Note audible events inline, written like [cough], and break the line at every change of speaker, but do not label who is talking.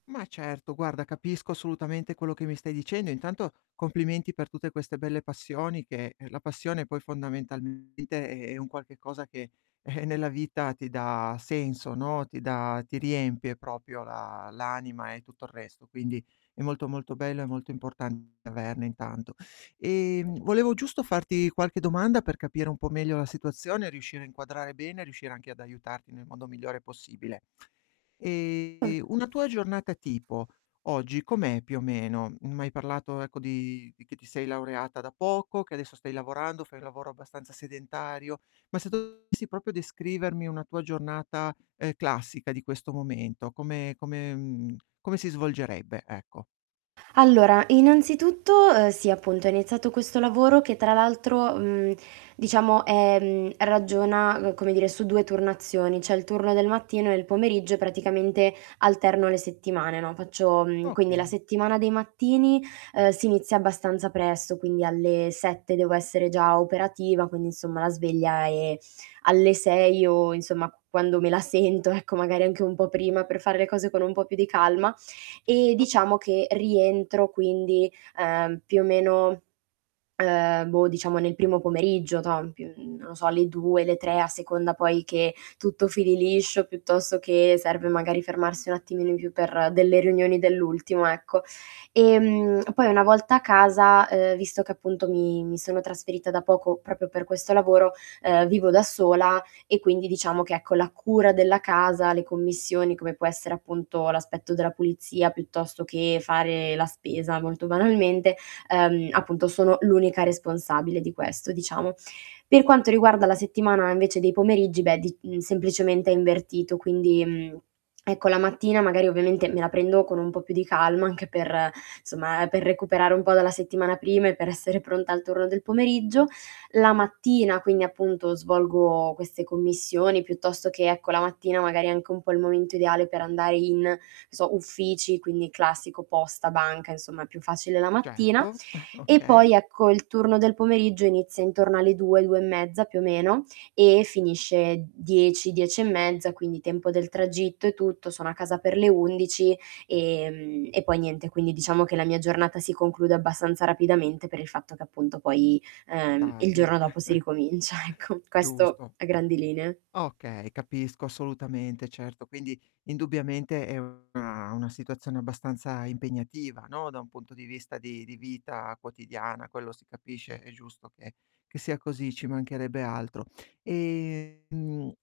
Ma certo, guarda, capisco assolutamente quello che mi stai dicendo e intanto complimenti per tutte queste belle passioni che la passione poi fondamentalmente è è un qualche cosa che, [chuckles] nella vita ti dà senso, no, ti dà ti riempie proprio la l'anima e tutto il resto, quindi è molto, molto bello e molto importante averne intanto. Ehm, volevo giusto farti qualche domanda per capire un po' meglio la situazione, riuscire a inquadrare bene, riuscire anche ad aiutarti nel modo migliore possibile. Ehm, una tua giornata
[unintelligible]
tipo oggi com'è più o meno? M'hai parlato ecco di di che ti sei laureata da poco, che adesso stai lavorando, fai un lavoro abbastanza sedentario, ma se dovessi proprio descrivermi una tua giornata, ehm, classica di questo momento, come come, mhmm, come si svolgerebbe, ecco.
Allora innanzitutto, uhm, sì appunto è iniziato questo lavoro che tra l'altro, mhmm, diciamo, ehm, ragiona, uhm, come dire su 2 turnazioni, c'è il turno del mattino e il pomeriggio praticamente alterno le settimane, no. Faccio mhmm, quindi la
Okay.
settimana dei mattini, ehm, si inizia abbastanza presto, quindi alle 7 devo essere già operativa, quindi insomma la sveglia è alle 6 o insomma quando me la sento ecco, magari anche un po' prima per fare le cose con un po' più di calma e
Certo.
diciamo che rientro quindi, ehm, più o meno, ehm, boh, diciamo nel primo pomeriggio, toh, in p non lo so alle 2, le 3 a seconda poi che tutto fili liscio, piuttosto che serve magari fermarsi un attimino in più per delle riunioni dell'ultimo, ecco. Ehm, poi una volta a casa, ehm, visto che appunto mi mi sono trasferita da poco proprio per questo lavoro, ehm, vivo da sola e quindi diciamo che ecco, la cura della casa, le commissioni come può essere appunto l'aspetto della pulizia piuttosto che fare la spesa molto banalmente, ehm, appunto sono l'unica responsabile di questo diciamo. Per quanto riguarda la settimana invece dei pomeriggi, beh d semplicemente è invertito quindi, mhmm, ecco la mattina magari ovviamente me la prendo con un po' più di calma anche per, somma, per recuperare un po' dalla settimana prima e per essere pronta al turno del pomeriggio. La mattina quindi, appunto, svolgo queste commissioni piuttosto che, ecco, la mattina magari è anche un po' il momento ideale per andare in, non so, uffici quindi classico posta, banca insomma è più facile la mattina
Certo, [chuckles]
e poi
okay.
ecco il turno del pomeriggio inizia intorno alle 2, 2 e mezza più o meno e finisce 10, 10 e mezza, quindi tempo del tragitto e tutto, sono a casa per le 11, ehm, e poi niente quindi diciamo che la mia giornata si conclude abbastanza rapidamente per il fatto che appunto poi,
È
ehm, il
tardi.
giorno dopo si
[chuckles]
ricomincia ecco, questo
Giusto.
a grandi linee.
Okay, capisco assolutamente, certo. Quindi indubbiamente è una una situazione abbastanza impegnativa, no, da un punto di vista di di vita quotidiana, quello si capisce, è giusto che che sia così, ci mancherebbe altro. Ehm